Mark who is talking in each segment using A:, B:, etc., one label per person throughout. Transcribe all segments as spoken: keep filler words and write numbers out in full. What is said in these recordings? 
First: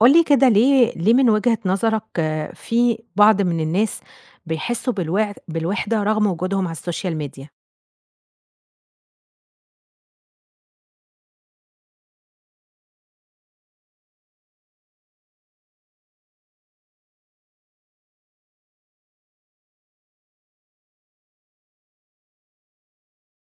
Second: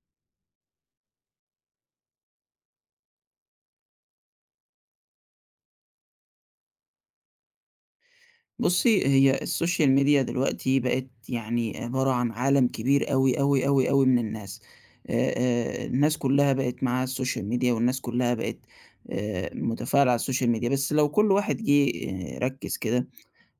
A: قُل لي كده ليه ليه من وجهة نظرك آه، في بعض من الناس بيحسّوا بالوع بالوحدة رغم وجودهم على السوشيال ميديا؟
B: بُصّي، هي السوشيال ميديا دلوقتي بقت يعني عبارة عن عالم كبير أوي، أوي، أوي، أوي من الناس. آآ آآ الناس كلّها بقت معاها السوشيال ميديا والناس كلّها بقت آآ متفاعلة على السوشيال ميديا، بس لو كل واحد جِه آآ ركِّز كده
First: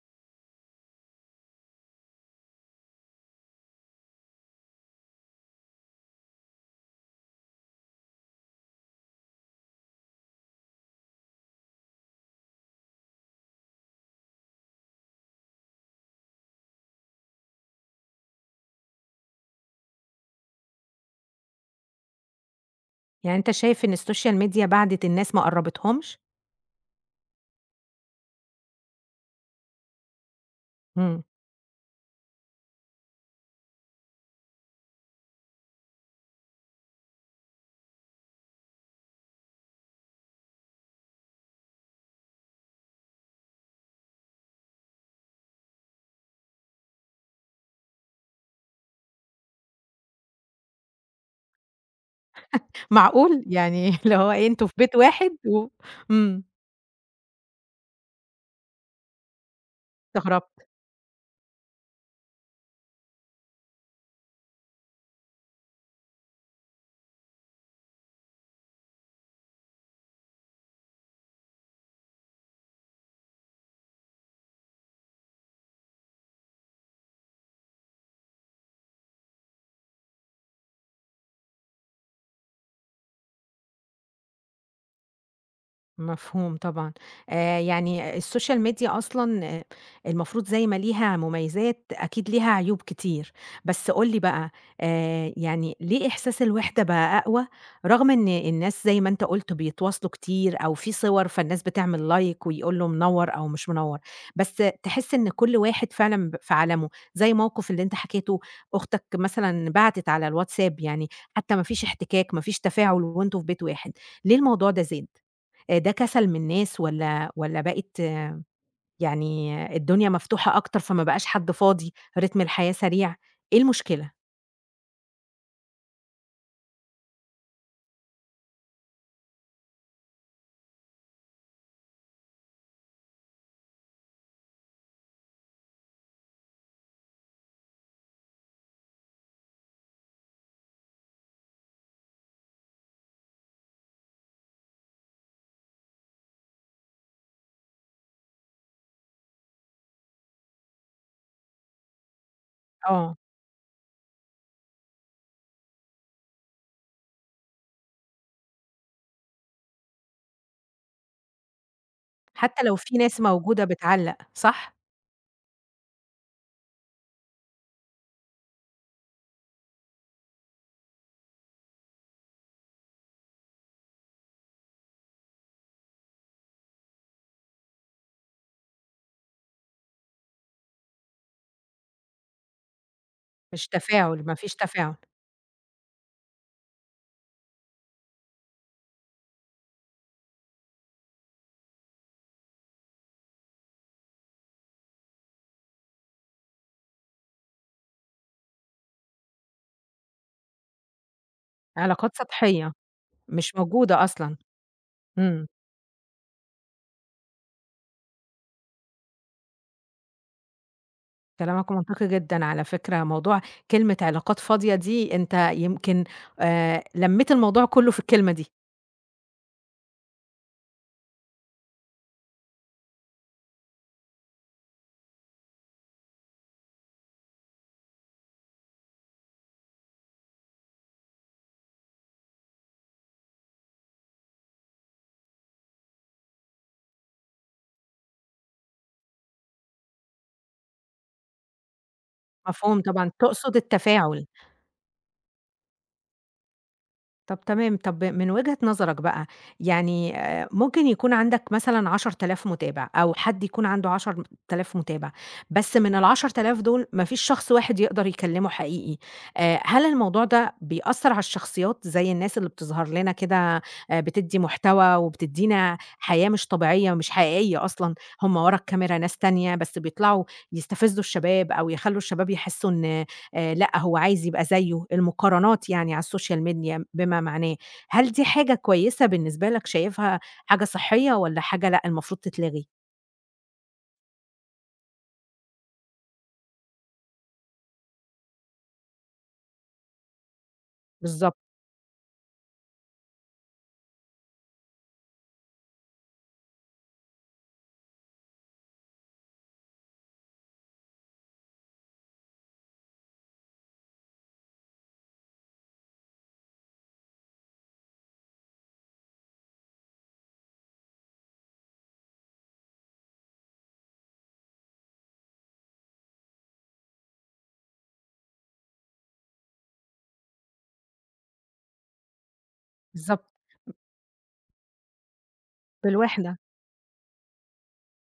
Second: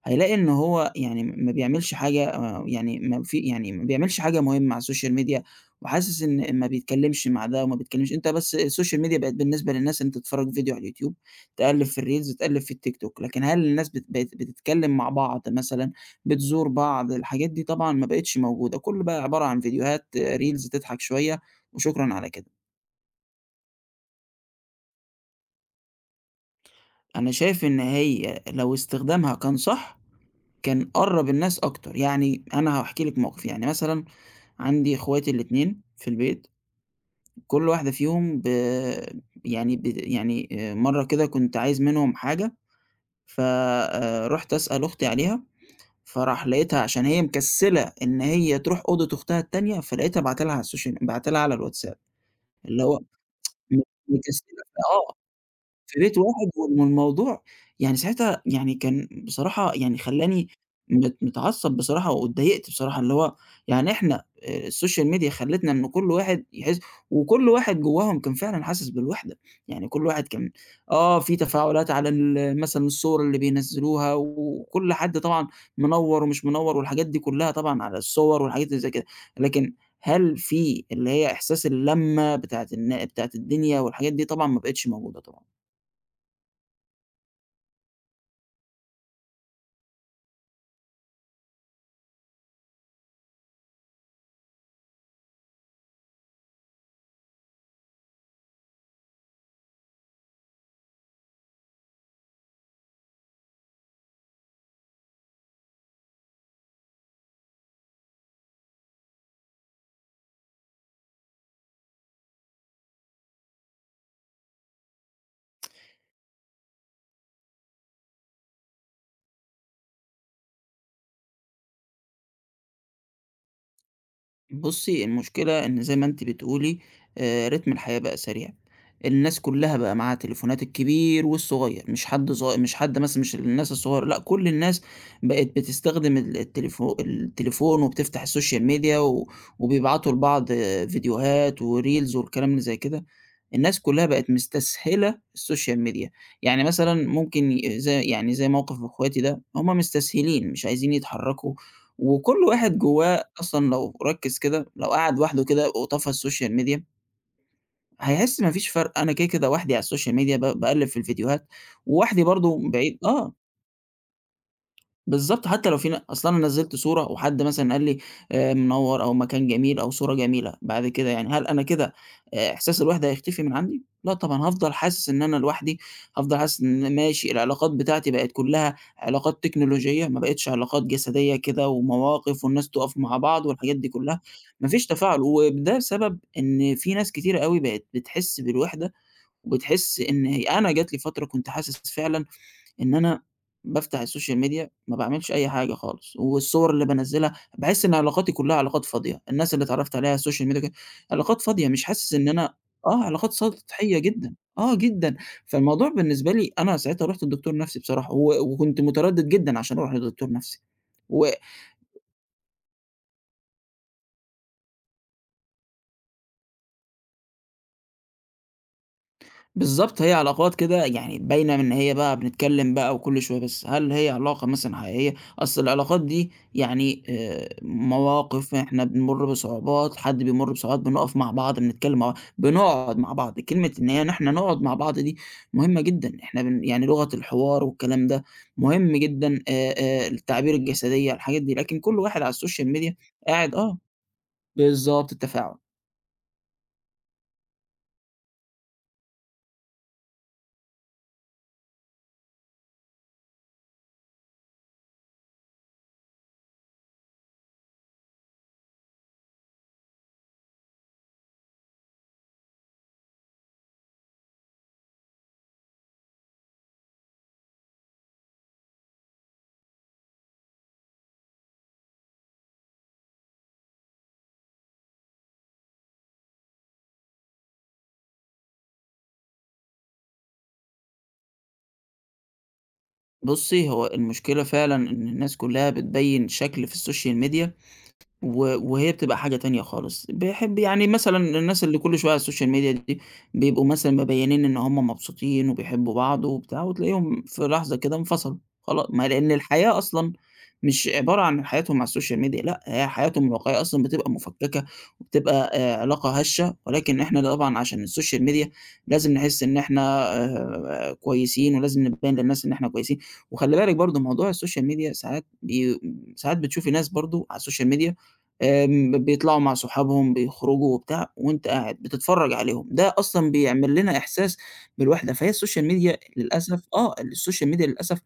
B: هيلاقي إن هو يعني ما بيعملش حاجة آآ يعني ما في يعني ما بيعملش حاجة مهمة على السوشيال ميديا، وحاسس إن ما بيتكلّمش مع ده وما بيتكلّمش أنت بس السوشيال ميديا بقت بالنسبة للناس إن أنت تتفرّج فيديو على اليوتيوب، تقلّب في الريلز، تقلّب في التيك توك، لكن هل الناس بت بقت بتتكلّم مع بعض مثلًا، بتزور بعض، الحاجات دي طبعًا ما بقتش موجودة، كُلّه بقى عبارة عن فيديوهات، آه، ريلز تضحك شوية وشكرًا على كده.
A: يعني أنت شايف إن السوشيال ميديا بعدِت الناس ما قرّبتهمش؟
B: أنا شايف إن هي لو استخدامها كان صح كان
A: إمم،
B: قرّب الناس أكتر، يعني أنا هاحكي لِك موقف، يعني مثلًا عندي إخواتي الاتنين في البيت، كل واحدة فيهم ب يعني ب يعني آآ مرّة كده كنت عايز منهم حاجة، ف آآ رُحت أسأل أختي عليها، فراح لقيتها عشان هي مكسّلة إن هي تروح أوضة أختها التانية، فلقيتها باعتة لها على السوشيال باعتة لها على الواتساب، اللي هو
A: معقول!
B: م
A: يعني اللي هو إيه
B: مكسّلة
A: أنتم في بيت
B: آه.
A: واحد و
B: في بيت
A: إمم،
B: واحد والموضوع يعني ساعتها يعني كان بصراحة يعني خلّاني
A: استغربت.
B: مت متعصّب بصراحة واتضايقت بصراحة، اللي هو يعني إحنا آآ الsocial media خلّتنا إن كل واحد يحس وكل واحد جواهم كان فعلًا حاسس بالوحدة، يعني كل واحد كان آه، في تفاعلات على ال مثلًا الصور اللي بينزّلوها وكل حد طبعًا منوّر ومش منوّر والحاجات دي كلّها طبعًا على الصور والحاجات اللي زي كده، لكن هل في اللي هي إحساس اللمّة بتاعة النا بتاعة الدنيا والحاجات دي؟ طبعًا ما بقِتش موجودة طبعًا.
A: مفهوم طبعًا. آآ يعني السوشيال ميديا أصلًا آآ المفروض زي ما ليها مميزات، أكيد ليها عيوب كتير. بس قُل لي بقى، آآ يعني ليه إحساس الوحدة بقى أقوى، رغم إن الناس زي ما أنت قُلت بيتواصلوا كتير أو في صور فالناس بتعمل لايك ويقول له منوّر أو مش منوّر، بس تحس إن كل واحد فعلًا ب في عالمه، زي موقف اللي أنت حكيته، أختك مثلًا بعتت على الواتساب يعني، حتى ما فيش احتكاك، ما فيش تفاعل وأنتم في بيت واحد، ليه الموضوع ده زاد؟ آآ ده كسل من الناس والّا والّا بقت آه، يعني آه، الدنيا مفتوحة أكتر فما بقاش حد فاضي، رتم الحياة سريع، إيه المشكلة؟
B: بُصّي، المشكلة إن زي ما أنتِ بتقولي آآ، رتم الحياة بقى سريع، الناس كلّها بقى معاها تليفونات الكبير والصغير، مش حد صغ مش حد مثلًا مش الناس الصغيّرة، لأ كل الناس بقت بتستخدم ال التليفو التليفون وبتفتح السوشيال ميديا و وبيبعتوا لبعض آه، فيديوهات وreels والكلام اللي زي كده، الناس كلّها بقت مستسهلة السوشيال ميديا، يعني مثلًا ممكن ي زي يعني زي موقف أخواتي ده، هُم مستسهلين مش عايزين يتحرّكوا وكل واحد
A: آه،
B: جوّاه أصلًا لو ركّز كده، لو قعد لوحده كده وطفى السوشيال ميديا، هيحس ما فيش فرق، أنا كده، كده وحدي على السوشيال ميديا ب باقلّب في الفيديوهات، ووحدي برضه
A: حتى لو في
B: بعيد
A: ناس
B: آه،
A: موجودة بتعلّق، صح؟
B: بالضبط، حتى لو في ن أصل أنا نزّلت صورة وحد مثلًا قال لي آآ منوّر أو مكان جميل أو صورة جميلة، بعد كده يعني هل أنا كده آآ إحساس الوحدة هيختفي من عندي؟ لأ طبعًا، هافضل حاسس إن أنا لوحدي، هافضل حاسس إن ماشي العلاقات بتاعتي بقت كلّها علاقات تكنولوجية، ما بقتش علاقات جسدية كده ومواقف والناس تُقف مع بعض
A: مش
B: والحاجات دي كلّها،
A: تفاعل، ما فيش
B: ما فيش
A: تفاعل،
B: تفاعل، وده بسبب إن في ناس كتيرة أوي بقت بتحس بالوحدة وبتحس إن هي أنا جات لي فترة كنت حاسس فعلًا إن أنا بافتح السوشيال ميديا ما باعملش أي حاجة خالص، والصور اللي بانزّلها باحس إن علاقاتي كلّها علاقات فاضية، الناس اللي اتعرّفت عليها على السوشيال ميديا كده علاقات فاضية، مش حاسس
A: علاقات
B: إن أنا
A: سطحية
B: آه، علاقات
A: مش
B: سطحية
A: موجودة
B: جدًا،
A: أصلًا،
B: آه جدًا،
A: إمم،
B: فالموضوع بالنسبة لي أنا ساعتها رُحت لدكتور نَفْسي بصراحة و وكنت متردد جدًا عشان أروح لدكتور نَفْسي و
A: كلامك منطقي جدًا على فكرة، موضوع كلمة علاقات فاضية دي أنت يمكن آآ لمّيت الموضوع كلّه في الكلمة دي،
B: بالضبط، هي علاقات كده يعني باينة من إن هي بقى بنتكلّم بقى وكل شوية، بس هل هي علاقة مثلًا حقيقية؟ أصل العلاقات دي يعني آآ مواقف، إحنا بنمُر بصعوبات، حد بيمُر بصعوبات، بنقف مع بعض، بنتكلّم مع بعض، بنقعد مع بعض، كلمة إن هي إن إحنا نقعد مع بعض دي مهمة جدًا، إحنا بن يعني لغة الحوار والكلام ده مهم جدًا، آآ آآ التعابير الجسدية، الحاجات دي، لكن كل واحد على السوشيال
A: مفهوم
B: ميديا
A: طبعًا،
B: قاعد
A: تقصد
B: آه،
A: التفاعل.
B: بالضبط، التفاعل.
A: طب تمام، طب من وجهة نظرك بقى، يعني آآ ممكن يكون عندك مثلًا عشرة آلاف متابع أو حد يكون عنده عشرة آلاف متابع، بس من العشرة آلاف دول ما فيش شخص واحد يقدر يكلمه حقيقي، آآ هل الموضوع ده بيأثّر على الشخصيات زي الناس اللي بتظهر لنا كده آآ بتدّي محتوى وبتدّينا حياة مش طبيعية مش حقيقية أصلًا، هم ورا الكاميرا ناس تانية بس بيطلعوا يستفزّوا الشباب أو يخلّوا الشباب يحسّوا إن آآ لأ، هو عايز يبقى زيه، المقارنات يعني على الSocial Media بما معناه. هل دي حاجة كويسة بالنسبة لك شايفها حاجة صحية والّا حاجة لأ، المفروض تتلغي؟
B: بُصّي، هو المشكلة فعلًا إن الناس كلّها بتبيّن شكل في السوشيال ميديا و وهي بتبقى حاجة تانية خالص، باحب يعني مثلًا
A: بالضبط،
B: الناس اللي كل شوية على السوشيال ميديا دي بيبقوا مثلًا مبيّنين إن هُم مبسوطين وبيحبوا بعض وبتاع، وتلاقيهم في لحظة كده انفصلوا، خلا ما لإن الحياة أصلًا مش عبارة عن حياتهم على السوشيال ميديا، لأ هي حياتهم الواقعية أصلًا بتبقى مُفككة وبتبقى آآ علاقة هشة، ولكن إحنا طبعًا عشان السوشيال ميديا لازم نحس إن إحنا آآ كويسين، ولازم نبيّن للناس إن إحنا كويسين، وخلّي بالِك برضه موضوع السوشيال ميديا ساعات بي ساعات بتشوفي ناس برضه على السوشيال ميديا آمم، بيطلعوا مع صحابهم، بيخرجوا وبتاع، وأنت قاعد بتتفرّج عليهم، ده
A: بالضبط،
B: أصلًا بيعمل لنا إحساس بالوحدة، فهي السوشيال ميديا
A: بالوحدة،
B: للأسف آه، السوشيال ميديا للأسف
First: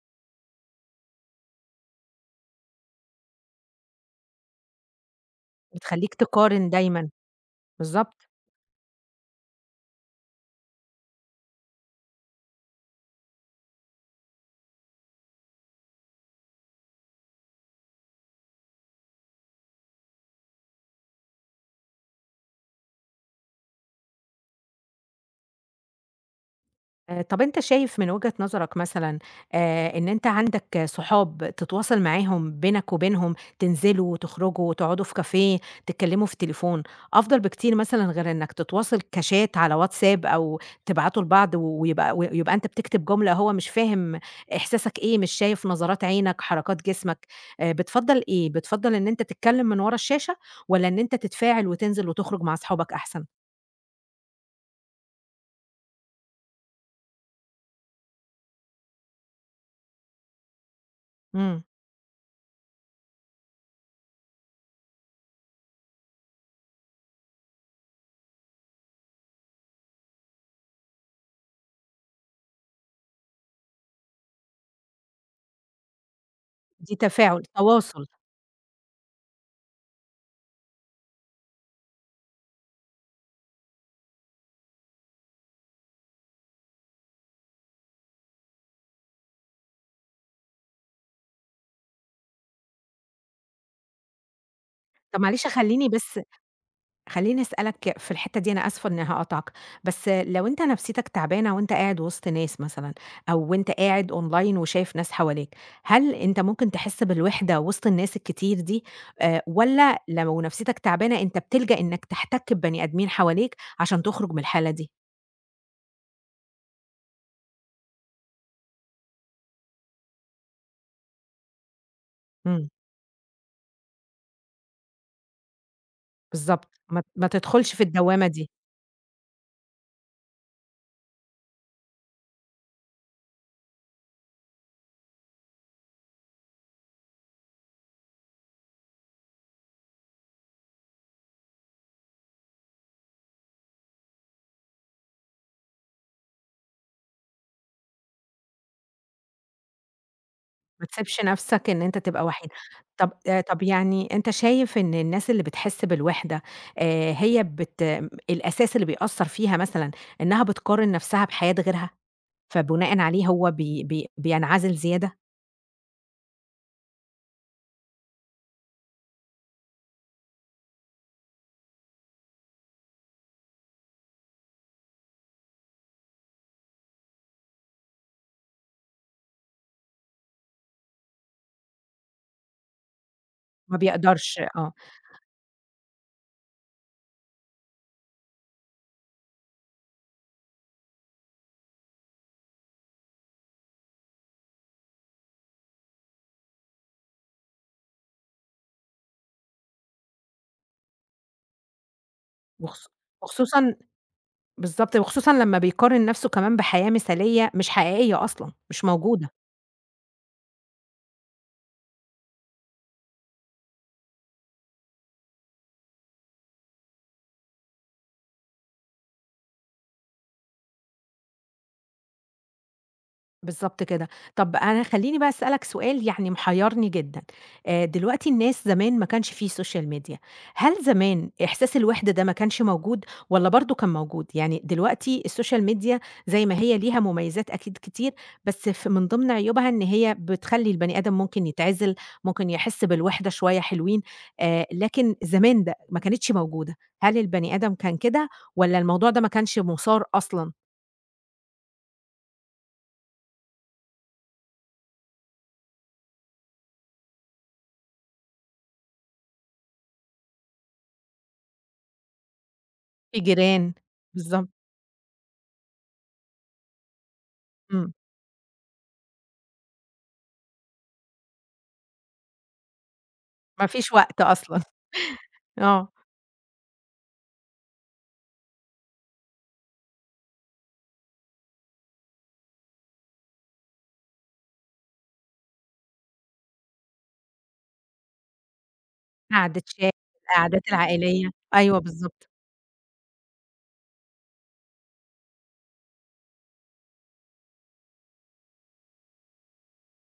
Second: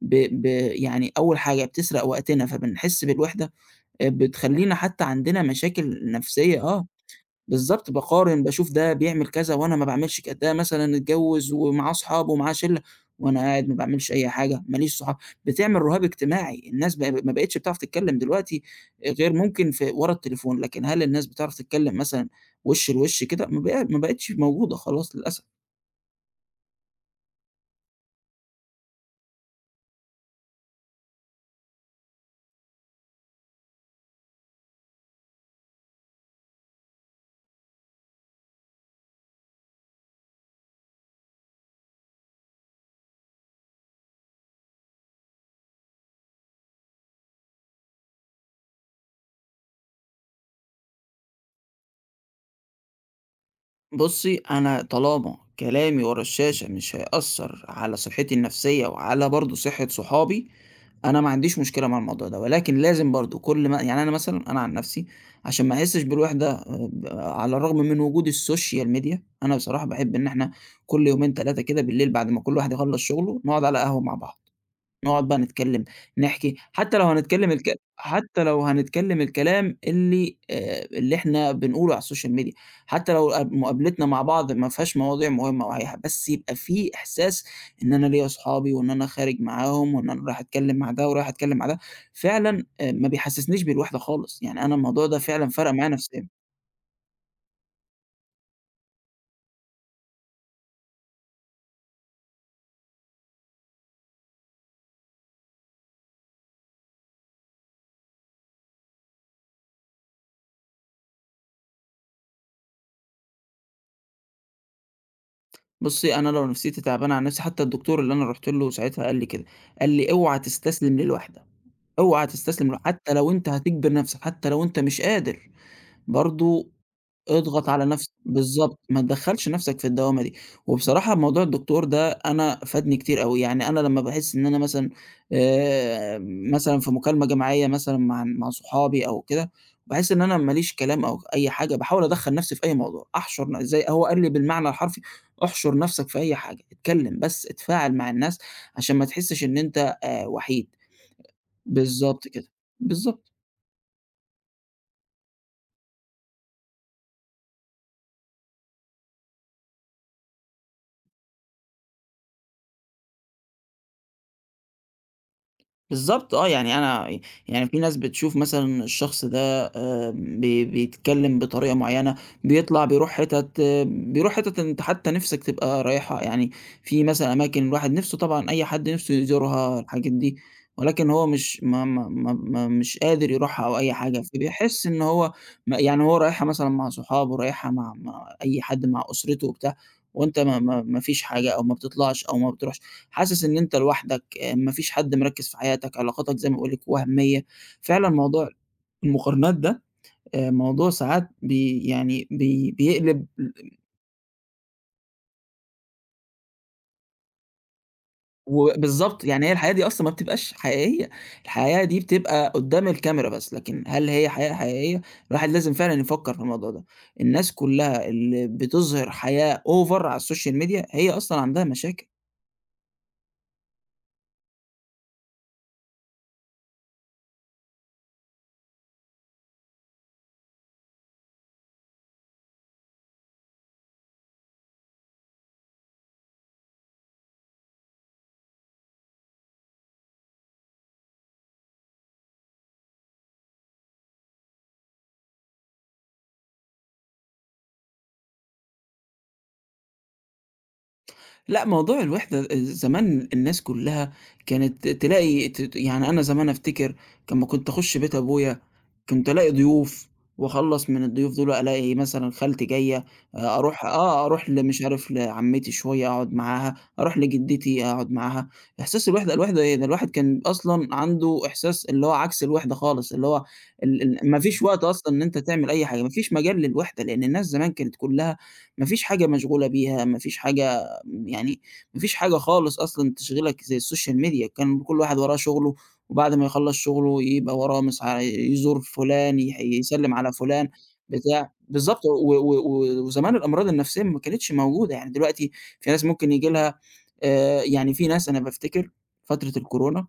B: ب ب يعني أول حاجة بتسرق وقتنا، فبنحس بالوحدة، آآ، بتخلّينا حتى عندنا مشاكل
A: بتخلّيك
B: نفسية
A: تقارن
B: آه.
A: دايمًا،
B: بالضبط،
A: بالضبط.
B: باقارن، باشوف ده بيعمل كذا وأنا ما باعملش كده، ده مثلًا اتجوّز ومعاه أصحاب ومعاه شِلّة وأنا قاعد ما باعملش أي حاجة، ما ليش صحاب، بتعمل رهاب اجتماعي، الناس ب ما بقِتش بتعرف تتكلّم دلوقتي غير ممكن في ورا التليفون، لكن هل الناس بتعرف تتكلّم مثلًا وِش لوِش كده؟ ما بق ما بقِتش موجودة خلاص للأسف.
A: آآ، طب أنت شايف من وجهة نظرك مثلًا آآ، إن أنت عندك صحاب تتواصل معاهم بينك وبينهم، تنزلوا، تخرجوا، تقعدوا في كافيه، تتكلموا في التليفون، أفضل بكتير مثلًا غير إنك تتواصل كشات على واتساب أو تبعتوا لبعض و- ويبقى ويبقى أنت بتكتب جملة هو مش فاهم إحساسك إيه، مش شايف نظرات عينك، حركات جسمك، آآ، بتفضّل إيه؟ بتفضّل إن أنت تتكلم من ورا الشاشة والّا إن أنت تتفاعل وتنزل وتخرج مع أصحابك أحسن؟
B: بُصّي، أنا طالما كلامي ورا الشاشة مش هيأثّر على صحّتي النفسية وعلى برضه صحّة صحابي، أنا ما عنديش
A: إمم،
B: مشكلة مع الموضوع ده، ولكن لازم برضه كل ما يعني أنا مثلًا أنا عن نفسي عشان ما أحسّش بالوحدة آآ ب على الرغم من وجود السوشيال ميديا، أنا بصراحة باحب إن إحنا كل يومين، تلاتة كده بالليل بعد ما كل واحد يخلّص شُغله نقعد على قهوة مع بعض. نقعد بقى نتكلّم، نحكي،
A: دي
B: حتى لو
A: تفاعل،
B: هنتكلّم الك
A: تواصل.
B: حتى لو هنتكلّم الكلام اللي آآ اللي إحنا بنقوله على الSocial Media، حتى لو ق مقابلتنا مع بعض ما فيهاش مواضيع مهمة أو أي بس يبقى في إحساس إن أنا ليّا أصحابي وإن أنا خارج معاهم وإن أنا رايح أتكلّم مع ده ورايح أتكلّم مع ده، فعلًا آآ ما بيحسّسنيش بالوحدة خالص، يعني أنا الموضوع ده
A: طب معلش
B: فعلًا فرَق معايا
A: خلّيني بس
B: نفسيًا.
A: خلّيني أسألك في الحتّة دي أنا آسفة إنّي هاقاطعك، بس لو أنت نفسيتك تعبانة وأنت قاعد وسط ناس مثلًا أو وأنت قاعد أونلاين وشايف ناس حواليك، هل أنت ممكن تحس بالوحدة وسط الناس الكتير دي آآ والّا لو نفسيتك تعبانة أنت بتلجأ إنّك تحتك ببني آدمين حواليك عشان تخرج من الحالة دي؟
B: بُصّي، أنا لو نفسيتي تعبانة عن نفسي حتى الدكتور اللي أنا رُحت له ساعتها قال لي كده، قال لي: "اوعى تستسلم للوحدة." اوعى
A: إمم،
B: تستسلم لو حتى لو أنت هتجبر نفسك، حتى لو أنت مش قادر، برضه
A: بالضبط، ما ما
B: اضغط
A: تدخلش في
B: على نفسك
A: الدوّامة دي.
B: بالضبط، ما تدخّلش نفسك في الدوامة دي. وبصراحة موضوع الدكتور ده أنا فادني كتير أوي، يعني أنا لمّا باحس إن أنا مثلًا آآ، مثلًا في مكالمة جماعية مثلًا مع مع صحابي أو كده، باحس إن أنا ما ليش كلام أو أي حاجة، باحاول أدخّل نفسي في أي موضوع، أحشر ن زي هو قال لي بالمعنى الحرفي "احشر نفسك في أي حاجة، اتكلم بس، اتفاعل مع الناس عشان ما تحسش إن أنت آآ، وحيد."
A: ما تسيبش نَفْسك إن أنت تبقى
B: بالضبط كده،
A: وحيد. طَب
B: بالضبط.
A: آآ طَب يعني أنت شايف إن الناس اللي بتحس بالوحدة آآ هي بت الأساس اللي بيأثّر فيها مثلًا إنّها بتقارن نَفْسها بحياة غيرها، فبناءً عليه هو بي بي بينعزل زيادة؟
B: بالضبط آه، يعني أنا يعني في ناس بتشوف مثلًا الشخص ده آمم، بي بيتكلّم بطريقة معيّنة، بيطلع بيروح حِتَت آه، بيروح حِتَت أنت حتى نِفْسك تبقى رايحها، يعني في مثلًا أماكن الواحد نِفْسه طبعًا أي حد نِفْسه يزورها الحاجات دي، ولكن هو مش ما ما ما ما مش قادر يروحها أو
A: ما
B: أي حاجة،
A: بيقدرش آه.
B: فبيحس إن هو م يعني هو رايحها مثلًا مع صحابه، رايحها مع مع أي حد، مع أسرته وبتاع، وأنت ما ما ما فيش حاجة أو ما بتطلعش أو ما بتروحش، حاسس إن أنت لوحدك. آآ ما فيش حد مركّز في حياتك، علاقاتك زي ما باقول لِك وهميّة، فعلًا موضوع المقارنات ده آآ موضوع ساعات بي يعني بي
A: وخص
B: بيقلب ل
A: وخصوصًا بالضبط، وخصوصًا لمّا بيقارن نَفْسه كمان بحياة مثالية مش حقيقية أصلًا، مش
B: وبالضبط،
A: موجودة.
B: يعني هي الحياة دي أصلًا ما بتبقاش حقيقية، الحياة دي بتبقى قدّام الكاميرا بس، لكن هل هي حياة حقيقية؟ الواحد لازم فعلًا يفكّر في الموضوع ده، الناس كلّها اللي بتظهر حياة over على السوشيال ميديا هي أصلًا عندها مشاكل.
A: بالضبط كده. طَب أنا خلّيني بقى أسألك سؤال يعني محيّرني جدًا، آآ دلوقتي الناس زمان ما كانش في social media، هل زمان إحساس الوِحدة ده ما كانش موجود والّا برضه كان موجود؟ يعني دلوقتي الsocial media زي ما هي ليها مميزات أكيد كتير، بس ف من ضمن عيوبها إن هي بتخلّي البني آدم ممكن يتعزل، ممكن يحس بالوِحدة شوية حلوين، آآ لكن زمان ده ما كانتش موجودة، هل البني آدم كان كده والّا الموضوع ده ما كانش مُثار أصلًا؟
B: لأ، موضوع الوحدة زمان الناس كلّها كانت تلاقي ت يعني أنا زمان أفتكر لمّا كنت أخُش بيت أبويا، كنت ألاقي ضيوف وأخلّص من الضيوف دول ألاقي مثلًا خالتي جاية،
A: في
B: آآ
A: جيران
B: أروح آه،
A: بالضبط.
B: أروح ل مش عارف لعمتي شوية أقعد معاها، أروح لجدتي
A: إمم.
B: أقعد معاها، إحساس الوحدة الوحدة إيه، ده الواحد كان أصلًا عنده إحساس اللي هو عكس الوحدة خالص، اللي هو
A: ما فيش
B: ال
A: وقت
B: ال ما فيش
A: أصلًا،
B: وقت أصلًا إن أنت تعمل أي
A: آه،
B: حاجة، ما فيش مجال للوحدة، لإن الناس زمان كانت كلّها ما فيش حاجة مشغولة بيها، ما فيش حاجة يعني ما فيش حاجة خالص أصلًا تشغلك زي السوشيال ميديا، كان كل واحد وراه شغله، وبعد ما يخلّص شغله يبقى وراه مس ع يزور فلان، يح
A: قعدة شاي،
B: يسلّم على فلان،
A: القعدات العائلية،
B: بتاع
A: أيوه
B: بالضبط، و
A: بالضبط،
B: و و وزمان الأمراض النفسية ما كانتش موجودة، يعني دلوقتي في ناس ممكن ييجي لها آآ يعني في ناس أنا بافتكر فترة الكورونا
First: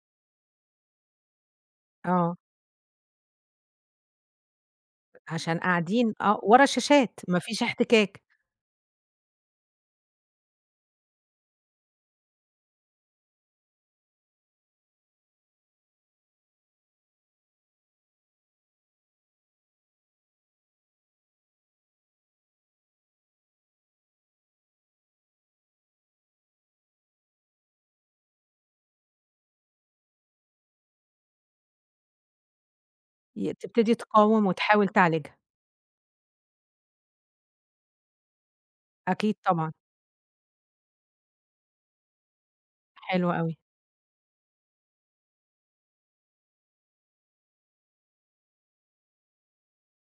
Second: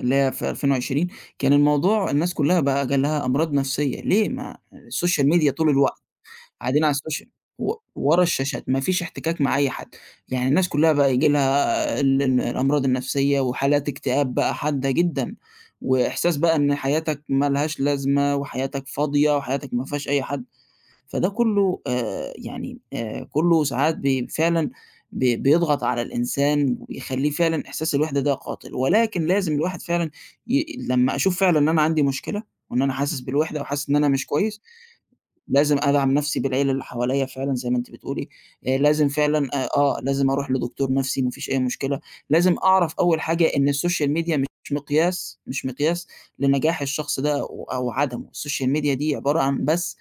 B: اللي هي في ألفين وعشرين كان الموضوع الناس
A: آه،
B: كلّها بقى جالها أمراض نفسية، ليه؟ ما السوشيال ميديا
A: عشان
B: طول الوقت.
A: قاعدين آه، ورا
B: قاعدين على
A: الشاشات،
B: السوشيال
A: ما فيش
B: و ورا
A: احتكاك،
B: الشاشات، ما فيش احتكاك مع أي حد، يعني الناس كلّها بقى ييجي لها ال ال الأمراض النفسية وحالات اكتئاب بقى حادة جدًا، وإحساس بقى إن حياتك ما لهاش لازمة وحياتك فاضية وحياتك ما فيهاش أي حد، فده كلّه آآ يعني آآ كلّه ساعات بي فعلًا بي بيضغط على الإنسان وبيخلّيه فعلًا إحساس الوحدة ده قاتل، ولكن لازم الواحد فعلًا ي لمّا أشوف فعلًا إن أنا عندي مشكلة وإن أنا حاسس
A: ي
B: بالوحدة وحاسس
A: تبتدي
B: إن أنا مش
A: تقاوم
B: كويس
A: وتحاول تعالجها،
B: لازم أدعم نفسي بالعيلة اللي حواليّا فعلًا زي ما أنتِ بتقولي، آآ لازم
A: أكيد
B: فعلًا آآ
A: طبعًا،
B: آه، لازم أروح لدكتور نفسي ما فيش أي مشكلة، لازم أعرف أول
A: حلو
B: حاجة
A: أوي.
B: إن السوشيال ميديا مش مقياس مش مقياس لنجاح الشخص ده و أو عدمه، السوشيال ميديا دي عبارة عن بس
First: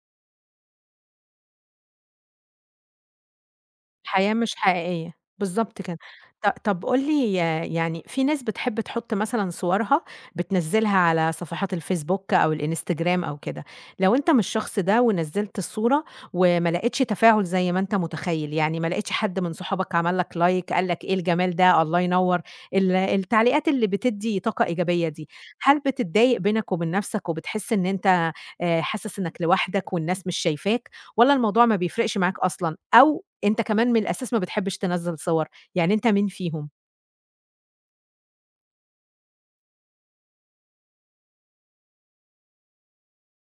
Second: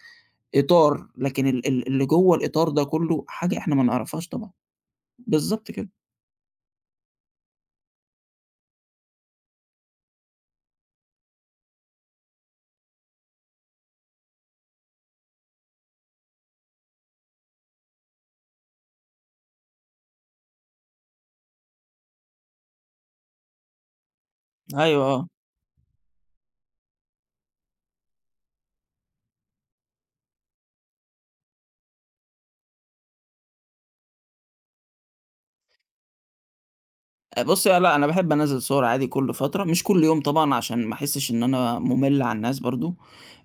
B: إطار، لكن ال ال اللي جوّه الإطار ده كلّه حاجة إحنا ما نعرفهاش
A: حياة
B: طبعًا.
A: مش حقيقية،
B: بالضبط
A: بالضبط
B: كده.
A: كده. ط طب قُل لي يعني في ناس بتحب تحُط مثلًا صورها بتنزّلها على صفحات الفيسبوك أو الإنستجرام أو كده، لو أنت مش الشخص ده ونزّلت الصورة وما لقيتش تفاعل زي ما أنت متخيّل، يعني ما لقيتش حد من صحابك عمل لك لايك قال لك إيه الجمال ده، الله ينوّر، ال التعليقات اللي بتدّي طاقة
B: أيوه،
A: إيجابية
B: آه.
A: دي، هل بتتضايق بينك وبين نَفْسك وبتحس إن أنت آآ حاسس إنّك لوحدك والناس مش شايفاك والّا الموضوع ما بيفرقش معاك أصلًا أو أنت كمان من الأساس ما بتحبش تنزّل صور، يعني أنت من فيهم،
B: آآ بُصّي، لأ أنا باحب أنزّل صور عادي كل فترة، مش كل يوم طبعًا عشان ما أحسّش إن أنا مُمِل على الناس برضه،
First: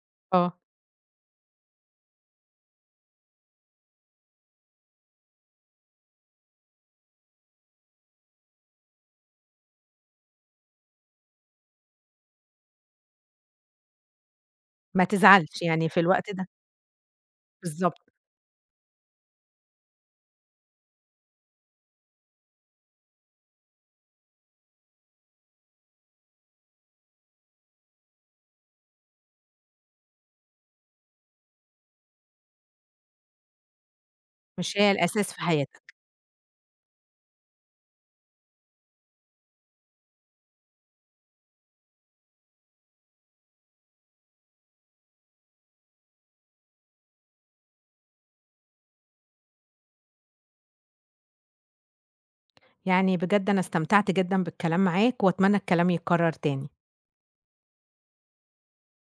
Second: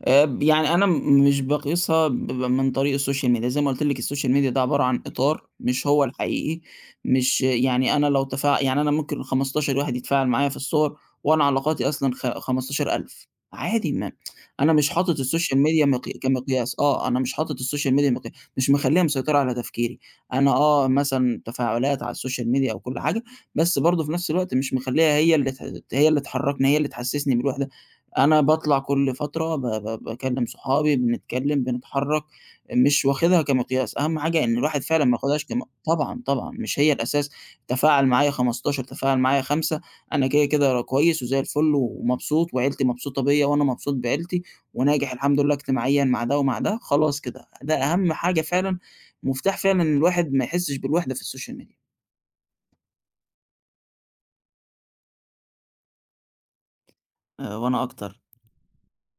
B: آآ ب
A: آه،
B: يعني أنا م مش باقيسها ب ب من طريق السوشيال ميديا، زي ما قُلت لِك السوشيال ميديا ده عبارة عن إطار مش هو الحقيقي، مش يعني أنا لو تفاع يعني أنا ممكن خمستاشر واحد يتفاعل معايا في الصور وأنا علاقاتي أصلًا خ خمستاشر ألف عادي ما أنا مش
A: ما
B: حاطط السوشيال
A: تزعلش
B: ميديا
A: يعني في
B: مقي
A: الوقت ده
B: كمقياس، آه، أنا مش حاطط السوشيال
A: بالضبط،
B: ميديا مقيا مش مخلّيها مسيطرة على تفكيري، أنا آه مثلًا تفاعلات على السوشيال ميديا أو كل حاجة بس برضه في نفس الوقت مش مخلّيها هي اللي ت هي اللي تحرّكني، هي اللي تحسّسني بالوحدة. أنا باطلع كل فترة ب ب باكلّم صحابي، بنتكلّم، بنتحرّك، مش واخدها كمقياس، أهم حاجة إن
A: مش
B: الواحد
A: هي
B: فعلًا ما
A: الأساس في
B: ياخدهاش كم
A: حياتك،
B: طبعًا، طبعًا، مش هي الأساس. تفاعل معايا خمستاشر، تفاعل معايا خمسة، أنا كده، كده كويس وزي الفل ومبسوط وعيلتي مبسوطة بيّا وأنا مبسوط بعيلتي وناجح الحمد لله اجتماعيًا مع ده ومع ده، خلاص كده. ده أهم حاجة فعلًا، مفتاح فعلًا إن الواحد ما يحسّش بالوحدة في السوشيال ميديا.
A: يعني بجد أنا استمتعت جدًا بالكلام معاك وأتمنى الكلام يتكرر تاني.
B: آآ وأنا أكتر